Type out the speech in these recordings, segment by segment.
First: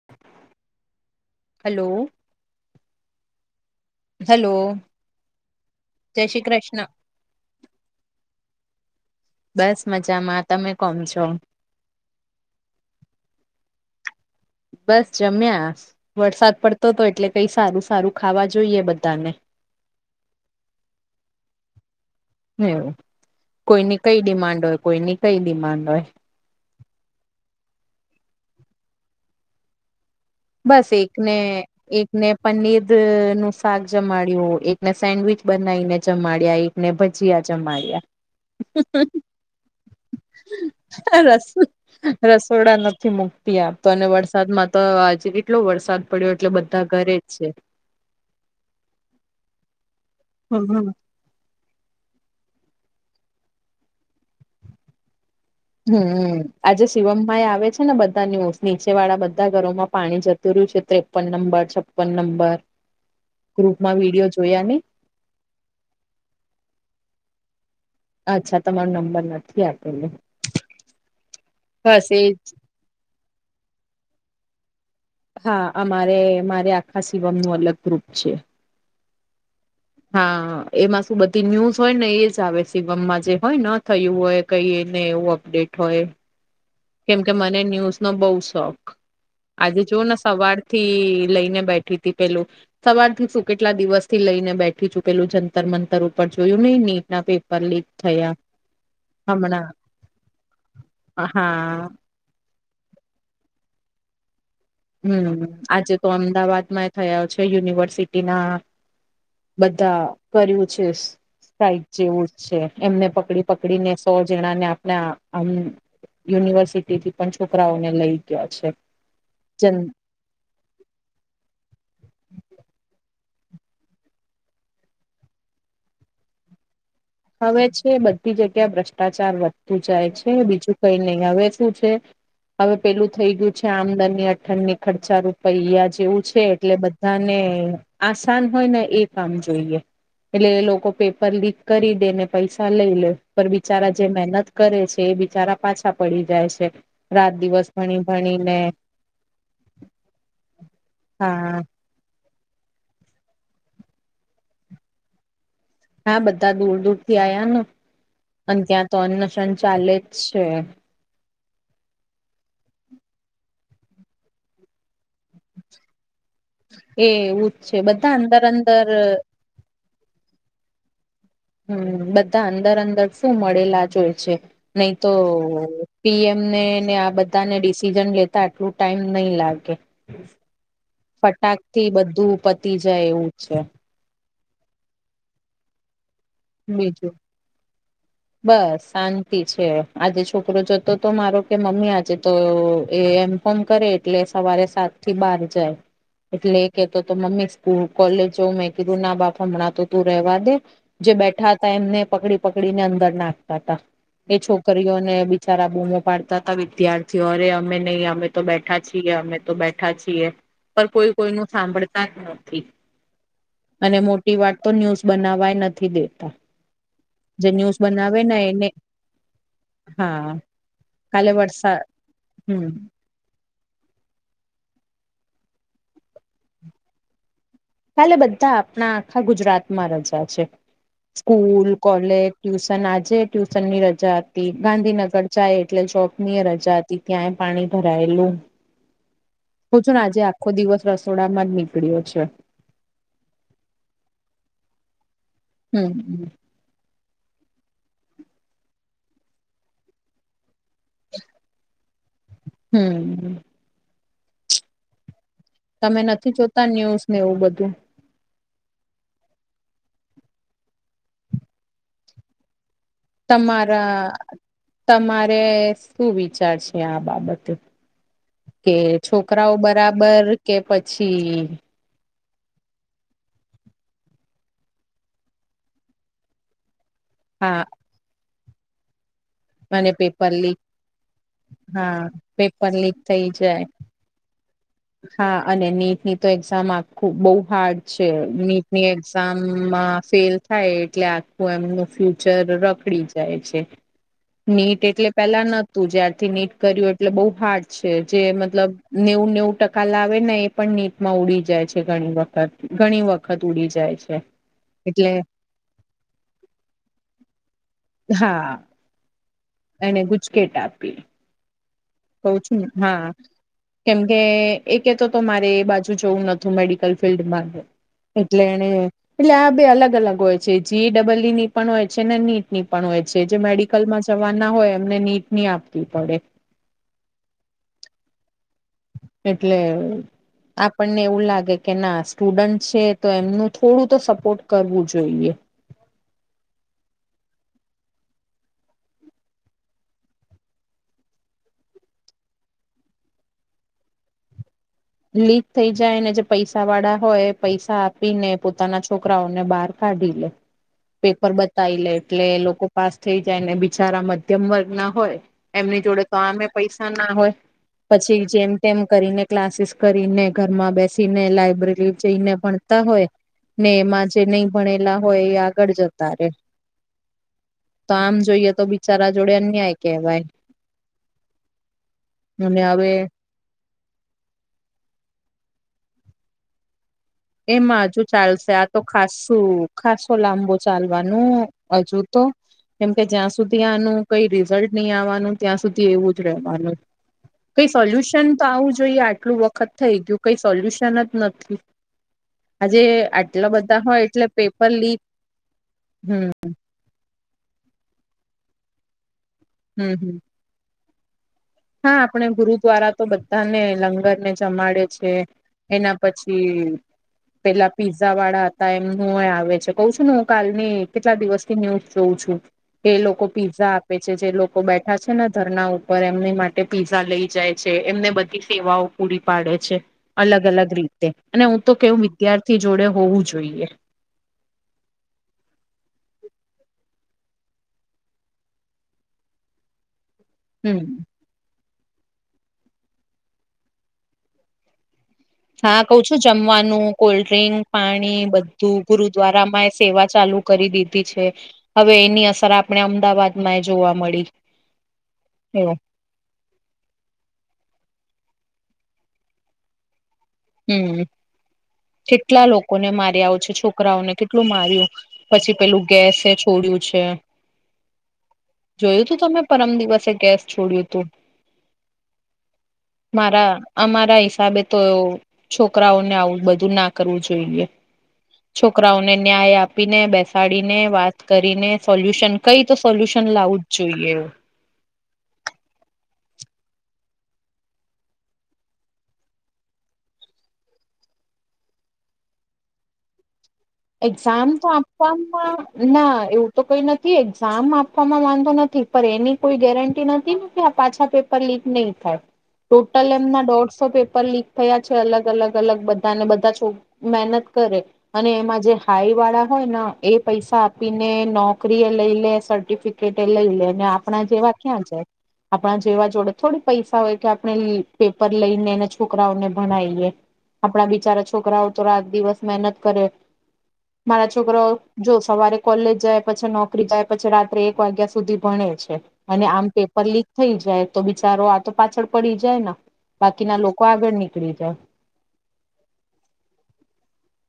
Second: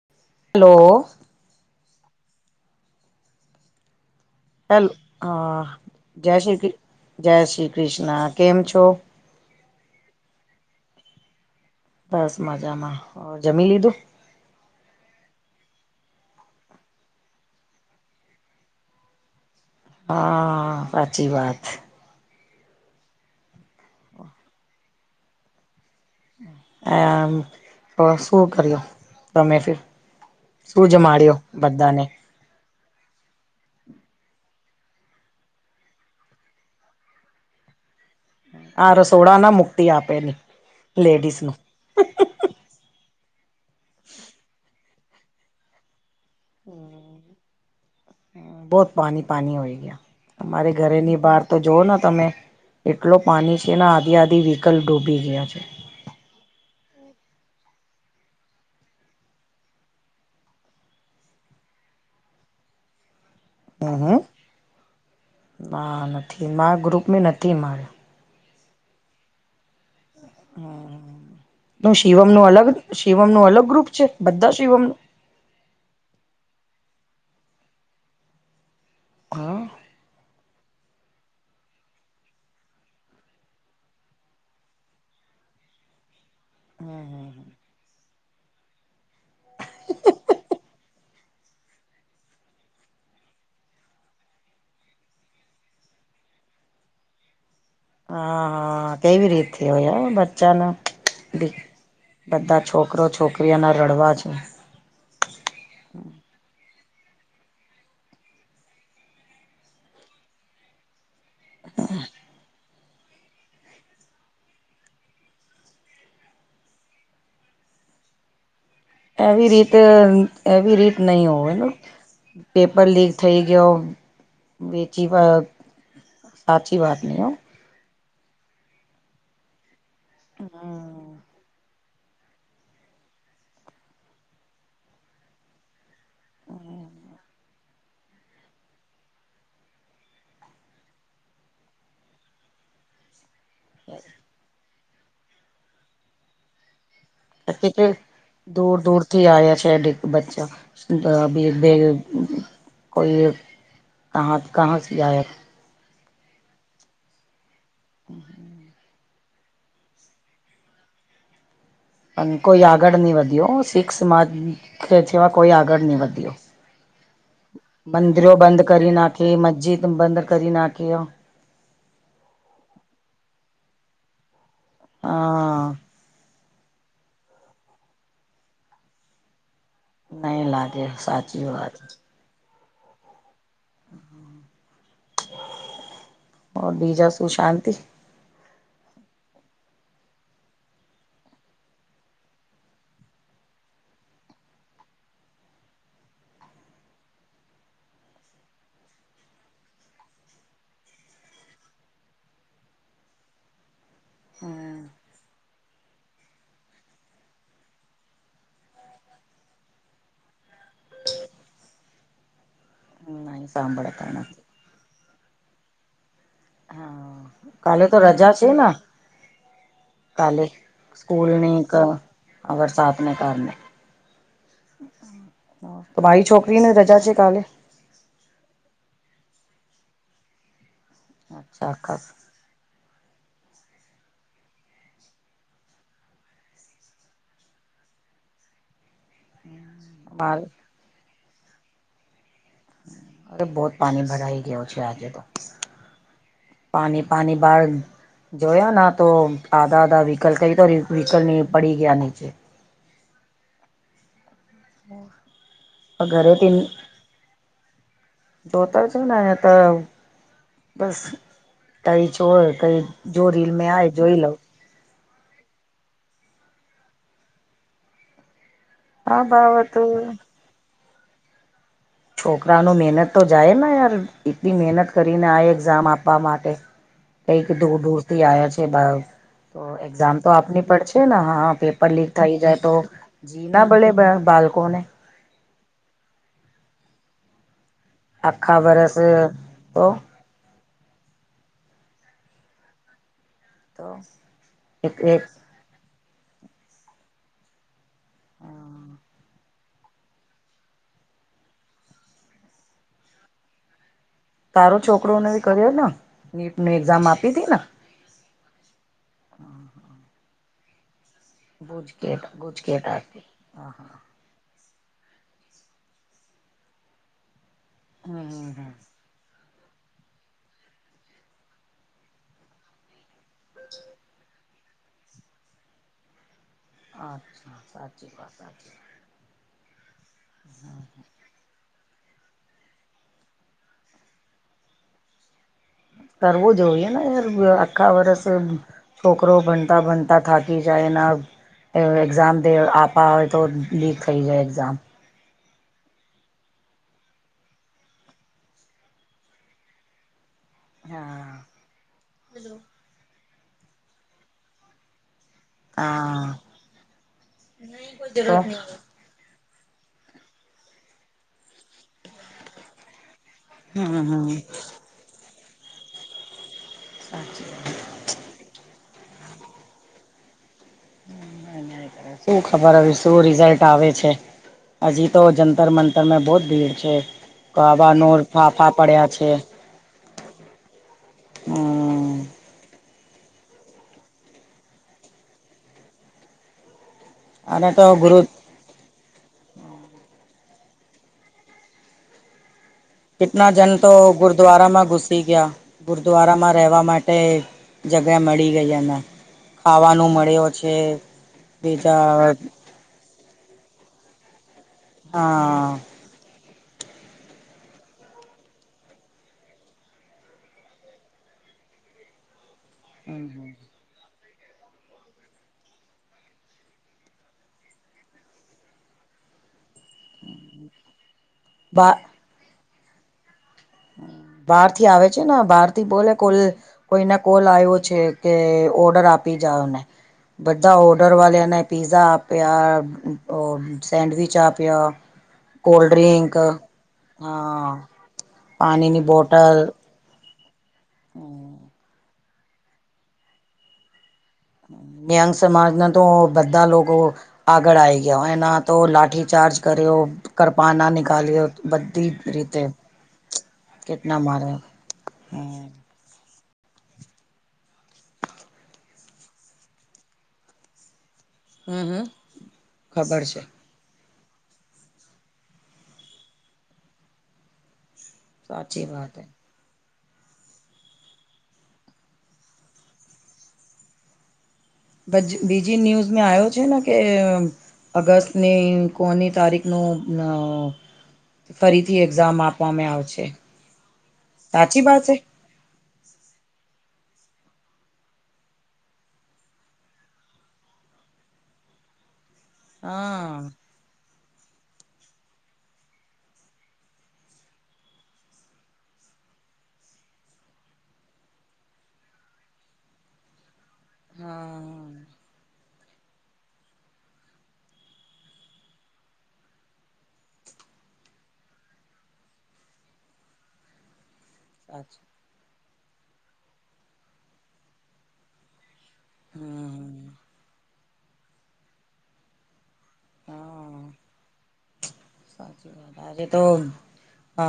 [inaudible] Hello. Hello. Hello hello હા જય શ્રી કૃ જય શ્રી કૃષ્ણ કેમ છો? બસ મજામાં તમે કોમ છો? બસ મજામાં જમી લીધું? બસ જમ્યા. વરસાદ પડતો હતો એટલે કઈ સારું સારું ખાવા જોઈએ બધાને. હા સાચી વાત. હવું કોઈની કઈ ડિમાન્ડ હોય કોઈની કઈ ડિમાન્ડ હોય. આ શું કર્યો ગમે ફર? શું બસ જ એકને માડ્યો બધાને? એકને પનીર નું શાક જમાડ્યું એકને સેન્ડવીચ બનાવીને જમાડ્યા એક. ને ભજીયા જમાડ્યા. આ રસોડા ના મુક્તિ આપેલી લેડીસ રસ નું. રસોડા નથી મુકતી આપતો અને વરસાદમાં તો આજે કેટલો વરસાદ પડ્યો એટલે બધા ઘરે જ છે. બહુત પાણી પાણી હોય ગયા હમા હમ ઘરેની બહાર. તો જોઓ તમે એટલો પાણી છે ને આધી આધી વિકલ્પ ડૂબી ગયા છે. હમ્મ આજે શિવમભાઈ આવે છે ને બધા ન્યૂઝ નીચે વાળા બધા ઘરોમાં પાણી જતું રહ્યું છે તે. છપ્પન નંબર છપ્પન નંબર હમ ગ્રુપમાં વિડીયો હમ જોયા ને. ના નથી મારૂ ગ્રુપ મે નથી માર્યો. અચ્છા તમારો નંબર નથી આપેલો. હ બસ એ શિવમ જ. નું અલગ શિવમ નું અલગ ગ્રુપ છે બધા શિવમનું હા અમારે મારે આખા શિવમ નું અલગ ગ્રુપ છે. હા. હા એમાં શું બધી ન્યુઝ હોય ને એજ આવે શિવમમાં જે હોય ન થયું હોય કઈને એવું. ડેટ હોય. કેમ કે મને ન્યૂઝ નો બઉ શોખ. આજે જો ને સવાર થી લઈને બેઠી તી પેલું સવારથી શું કેટલા દિવસ થી લઈને બેઠી છું પેલું જંતર મંતર ઉપર જોયું નહી નીટ ના પેપર લીક થયા હા, હા, કઈ રીતે હમણાં હોય બચ્ચાનું. હા બધા છોકરો છોકરીઓના રડવા છે. હમ્મ આજે તો અમદાવાદ માં થયા છે યુનિવર્સિટીના બધા કર્યું છે. [inaudible] જેવું જ છે એમને પકડી પકડીને સો જણા ને આપણા આમ યુનિવર્સિટીથી પણ છોકરાઓને લઇ ગયા છે. એવી જન રીતે એવી રીત નહી હોય પેપર લીક થઈ ગયો. બેચી બ સાચી વાત નઇ ઓ. હવે છે બધી જગ્યા એ ભ્રષ્ટાચાર વધ જાય છે. બીજું કઈ નઈ, અવે શું છે. હવે પેલુ થઈ ગીયું છે, આમદની અઠનીં ખર્ચા રૂપયા જેવું છે એટલે બધ અને આસાન હોય ને એ કામ જોઈએ એટલે એ લોકો પેપર લીક કરી દે ને પૈસા લઈ લે પર બિચારા જે મહેનત કરે છે એ બિચારા પાછા પડી જાય છે. રાત દિવસ હકીકત ભણી-ભણી દૂર દૂર થી આયા છે એ ડીક બચ્ચા બે હા બે કોઈ એક કહા કહા સે આયા હે. હા બધા દૂર દૂર થી આયા ન અને ત્યાં તો અન્નશન ચાલે જ છે. અને કોઈ આગળ નઈ વધ્યો સીખ સમાજ જેવા કોઈ આગળ નઈ વધ્યો. એ એવું જ છે બધા મંદિરો અંદર બંધ અંદર કરી નાખી, મજિદ બંધ કરી નાખી, હ હમ્મ, બધા અંદર-અંદર શું મળેલા જ હોય છે નઈ તો હા પીએમને ને આ બધાને ડિસિઝન લેતા આટલુ ટાઈમ નઈ લાગે. નહી લાગે સાચી ફટાક વાત થી બધું પતી જાય એવુ જ છે. બીજા બીજું શુ સાંતિ? બસ સાંતિ છે, આજે છોકરો જતો તો મારો કે મમ્મી આજે તો એ એમ ફોન કરે એટલે સવારે સાત થી બાર જાય. એટલે કેતો તો મમ્મી સ્કૂ કોલેજ જવ મેં કીધુ ના બાપ, હમણા તો તું રેવા દે. જે બેઠા હતા એમને પકડી-પકડી ને અંદર નાખતા તા. એ છોકરીઓને બિચારા બૂમો પાડ તાતા વિદ્યાર્થીઓ અરે અમે નઈ અમે તો બેઠા છીએ, અમે તો બેઠા છીએ. પર કોઈ-કોઈ નું સાંભળતા જ નથી નહી અને સાંભળતા મોટી નથી વાત તો ન્યૂઝ બનાવાય નથી દેતા, હા જે ન્યૂઝ બનાવે ને એને હા કાલે સ્કૂલ કાલે ને, ક વરસાદ હમ અગર સાદ. અને કારને. [unintelligible] છોકરીને રજા છે કાલે. હાલે બધા આપના આખા ગુજરાતમાં રજા છે. સ્કૂલ, અચ્છા આખા કોલેજ,.... ટ્યુસન આજે ટ્યુસન ની રજા હતી. ગાંધીનગર જાય એટલે જોબ ની એ રજા હતી. તી ત્યાંય પાણી ભરાયેલું. હુ છું ને, આજે મારે આખો દિવસ રસોડામાં જ નીકળ્યો છે. અરે! બહુત પાની ભરાઈ ગયો છે આજે તો. હમ્મ. પાની-પાની બાર્ગ જોયા ના તો આધા આધા વ્હીકલ કઈ તો વ્હીકલ ની પડી ગયા નીચે. હમ્મ. હ તમે નથી જોતા ન્યુઝ ને એવું બધુ. જોતર છે ને અયે તો બસ તઈ છો કઈ. જો રીલ મે આય તમારા જોઈ લવ. તમારે સુ વિચાર છે, આ બાબતે. કે આ છોકરાઓ બાબત બરાબર કે પછી છોકરા નો મેનત તો જાય ને યાર એટલી મેનત કરીને આ એક્ઝામ આપવા માટે. કઈક હા ડૂર ડૂર થી આયો છે બા તો અને એક્ઝામ તો પેપર લીક આપની પડ છે ને, હા-હા પેપર હા લીક થઈ જાય પેપર તો. લીક થઈ જી જાય ના બલે બા બાલકોને. હા અને નીટ ની તો એક્ઝામ આખું બઉ હાર્ડ છે આખા નીટ ની વરસ તો એક્ઝામમાં ફેલ થાય એટલે આખું એમનું ફ્યુચર રખડી જાય છે. તો નીટ એક એટલે એક પેલા ન તુ જ્યારથી નીટ કર્યું એટલે બઉ ફાટ છે, જે મતલબ નેવું નેવું કાલ આવે ને એ પણ નીટમાં ઉડી જાય છે, ઘણી વખત-ઘણી વખત ઉડી જાય છે. તારો એટલે છોકરોને કર્યો ન નીટ ની એક્ઝામ આપી તી ને. હા [unintelligible] એને ગુચકેટ આપી બુજકેટ ભુજકેટ હ હા કે એ તો તો મારે એ બાજુ જવું નું મેડિકલ ફિલ્ડમાં હમ એટલે એને હમ એટલે આ બે અલગ અલગ હોય છે જી ડબલુ ની પણ હોય છે ને નીટ ની પણ હોય છે જે મેડિકલમાં જવાના હોય એમને નીટ નની આપવી પડે અચ્છા સાચ એ વાત [unintelligible] એટલે આપણને એવું લાગે કે ના સ્ટુડન્ટ છે તો એમનું થોડું તો સપોર્ટ કરવું જોઈએ કરવું જોઈએ ને યાર આખા વરષ છોકરો બનતા બનતા થાકી જાયના એ એક્ઝામ આપા હોય તો લીક થઈ જાય એક્ઝામ લીક થઈ જાયને જે પૈસા વાળા હોય પૈસા આપી ને પોતાના છોકરાઓને બહાર કાઢી લે હા પેપર બતાવી લે એટલે લોકો પાસ થઈ જાય ને બિચારા મધ્યમ વર્ગ ના હોય એમની જોડે તો હા આમે પૈસા ના હોય પછી તો જેમ તેમ હમ કરીને ક્લાસીસ કરીને ઘરમાં બેસીને લાયબ્રેરી જઈને ભણતા હોય ને એમાં જે હમ નહી ભણે પલા હોય એ આગળ જતા રે. સાચચી વા તો આમ જોઈએ તો બિચારા જોડે અન્યાય કહેવાય શું અને ખબર હ હવે વિ શું રઝાય કાવે છે અજી તો જંતર મંતર મે બહુત ભીડ છે. એમાં કવા હજુ નોર ચાલશે આ ફાફા તો પડ્યા છે ખાસું ખાસો લાંબો ચાલવાનું હજુ હમ તો. કેમ કે જ્યાં સુધી આનું કઈ રિઝલ્ટ નહી આવવાનું ત્યાં સુધી એવું જ રહેવાનું કઈ અને તો ગુરુ સોલ્યુશન તો આવું જોઈએ આટલું વખત થઈ ગયું કઈ સોલ્યુશન જ નથી આજે આટલા કેટલા જન બધા તો હોય એટલે પેપર ગુરદ્વારામાં લીક ઘુસી ગયા હમ ગુરદ્વારામાં રહેવા માટ ટે જગ્યા મળી ગઈ એમ હમ ખાવાનું હમ મળ્યો છે. હા બીજા આપણે ગુરુ દ્વારા તો બધાને લંગર ને જમાડે છે હા એના પછી પેલા પીઝા વાળા હતા એમનું આવે છે કઉ છું ને હું કાલની કેટલા દિવસની ન્યૂઝ જોઉં છું એ લોકો પીઝા આપે છે જે લોકો બેઠા છે ને ધરણા ઉપર એમની માટ ટે પીઝા લઈ જાય છે એમને બધી સેવાઓ પૂરી પાડે છે. અલગ અલગ રીતે અને હું તો બા કેવું વિદ્યાર્થી જોડે હોવું જોઈએ બહાર થી આવે છે ને બહાર થી બોલે કોલ કોઈને કોલ આવ્યો છે કે ઓર્ડર આપી જાાવને બધા હમ ઓર્ડર વાળ્યાને પિઝા આપ આપ્યા ઓ સેન્ડવિચ આપ આપ્યા હા કોલ્ડ કઉ છું ડ્રિંક જમવાનું કોલ્ડ્રિંક હા પાણી બધું પાણીની બોટલ ગુરુદ્વારામાં સેવા ચાલુ કરી દીધી છે હવે એની અસર આપણે અમદાવાદમાં એ જોવા મળી દ્યાંગ એવ સમમાજના તો બધા લોકો આગળ આવીઈ ગયા એના તો લાઠીચાર્જ કર્યો કરપાના હમ્મ નીકાલ્યો બધી કેટલા રીતે લોકોને માર્યા આવ છે છોકરાઓને કેટલા કેટલું માર્યા માર્યું પછી હમ પેલું ગેસે છોડ્યું છે. જોયું તું તમે પરમ દિવસે ગેસ છોડ્યું હતું હમ હમ ખબર છે મારા અમારા હિસાબે તો છોકરાઓને આવું બધું ના કરવું જોઈએ સાચી છોકરાઓને વાત હે ન્યાય આપ આપીને બેસાડીને વાત કરીને સોલ્યુશન કઈ તો સોલ્યુશન લાવું જ જોઈએ બીજી ન્યૂઝ મેં આવ્યો છે ને કે- અગસ્ટની કોની તારીખનો- ફરીથી એક્ઝામ આપવામાં આવશે- એક્ઝામ તો સાચી વાત છે આપવાવામાં- ના એવું તો કઈ નથી એક્ઝામ આપવામાં વાંધો નથી પણ એની કોઈ ગેરંટી નથી ને- પાછા પેપર લીક નહી થાય ટોટલ હા એમના ડોટ- પેપર લીક થયા છે. અલગ અલગ અલગ બધાને બધા છો મહેનત કરે અને એમાં- જે હાઈ વાળા હોય ને એ પૈસા આપીને નોકરી એ લઈ લે સર્ટિફિકેટ એ લઈ લે- આપણા જેવા હા ક્યાં છે. આપણા જેવા જોડે થોડી પૈસા હોય કે આપણે પેપર લઈને છોકરાઓને ભણઈએ- આપણા બિચારા છોકરાઓ તો રાત દિવસ મહેનત કરે- મારા છોકરા સાચી જો સવારે કોલેજ જાય પછી નોકરી જાય પછી રાત્રે એક વાગ્યા સુધી ભણે છે. અને આમ પેપર હમ લીક થઈ જાય- તો બિચારો આ તો પાછળ પડી જાય બાકીના લોકો હા આગળ નીકળી જાય- સાચી વાત આજે તો હ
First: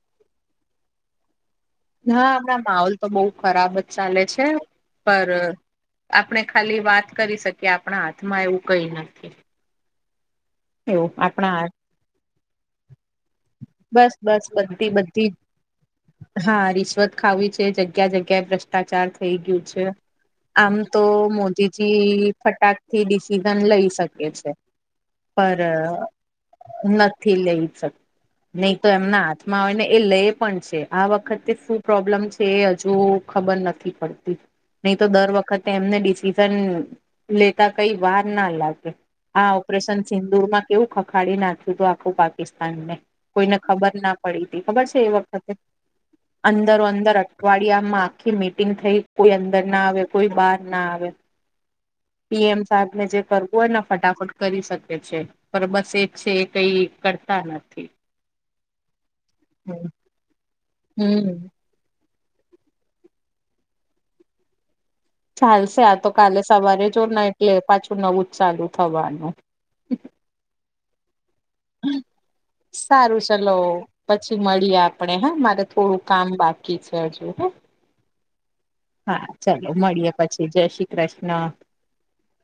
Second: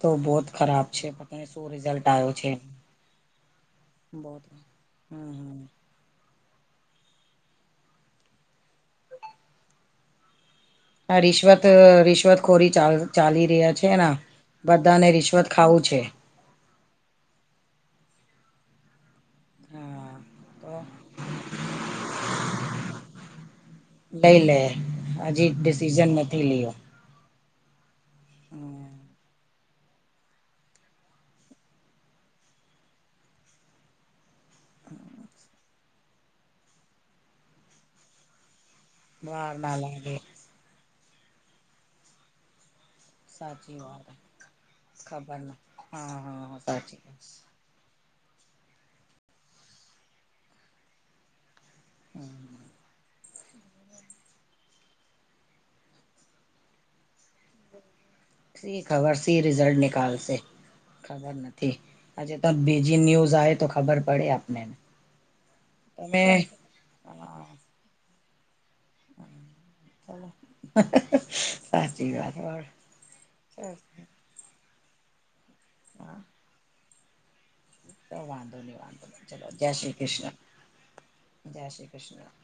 તો બહત ખરાબ છે. શો રિ હા હમણા માહોલ તો બહુ ખરાબ જ ચાલે બહુત છે. હમ પર- હમ આપણે ખાલી વાત કરી શકીએ આપણા હાથમાં એવું કઈ નથી- એવું આ આપણા રિશ્વત હાથ રિશ્વત ખોરી ચ ચાલી રહ્યા છે. બસ બસ બધી બધાને બધી રિશ્વત ખાવું છે. હા રિશ્વત ખાવી છે જગ્યા જગ્યાએ પ્રશ્ન? ભ્રષ્ટાચાર થઈ ગયું છે આમ તો મોદીજી- ફટાક થી ડિસિઝન લઈશ- લઈ લે હજી ડિસિઝન નથી લયો- થી લઈ શક નહી તો એમના- આવે ને એ લઈ પણ છે આ વખતે શું પ્રોબ્લેમ છે એ હજુ ખબર નથી પડતી- નહી તો દર વખતે એમને ડિસિઝન લેતા કઈ વાર ના લાગે આ વાર ના ઓપરેશન લાગે સિંદુર માં કેવું ખખાડી નાખ્યું હતું આખું પાકિસ્તાન ને- કોઈને સાચી ખબર વાત ના પડી હતી ખબર છે એ વખતે ના હા હા હા અંદરો સાચી અંદર વાત. અઠવાડિય- યામાં આખી મીટિંગ થઈ કોઈ અંદર ના આવે કોઈ બહાર ના આવે- પીએમ સાહેબ ને જે કરવું હોય ને ફટાફટ કરી શકે છે. પણ બસ એ છે કઈ કરતા નથી- સી ખબર સી હમ રિઝલ્ટ નિકાલશે ખબર હમ નથી- આજે તો બીજી ન્યુઝ આવે તો ખબર પડે આપને- ચાલશે આ તો કાલે તમે સવારે જ ને એટલે પાછું નવું જ ચાલુ થવાનું- સાચચી વાત હોર- સારું ચલો પછી મળીએ આપણે હા મારે થોડું કામ બાકી છે હજુ હ- તો વાંધો નહી વાંધો ન ચલો જય શ્રી મળીએ કૃષ્ણ પછી જય શ્રી કૃષ્ણ જય શ્રી કૃષ્ણ-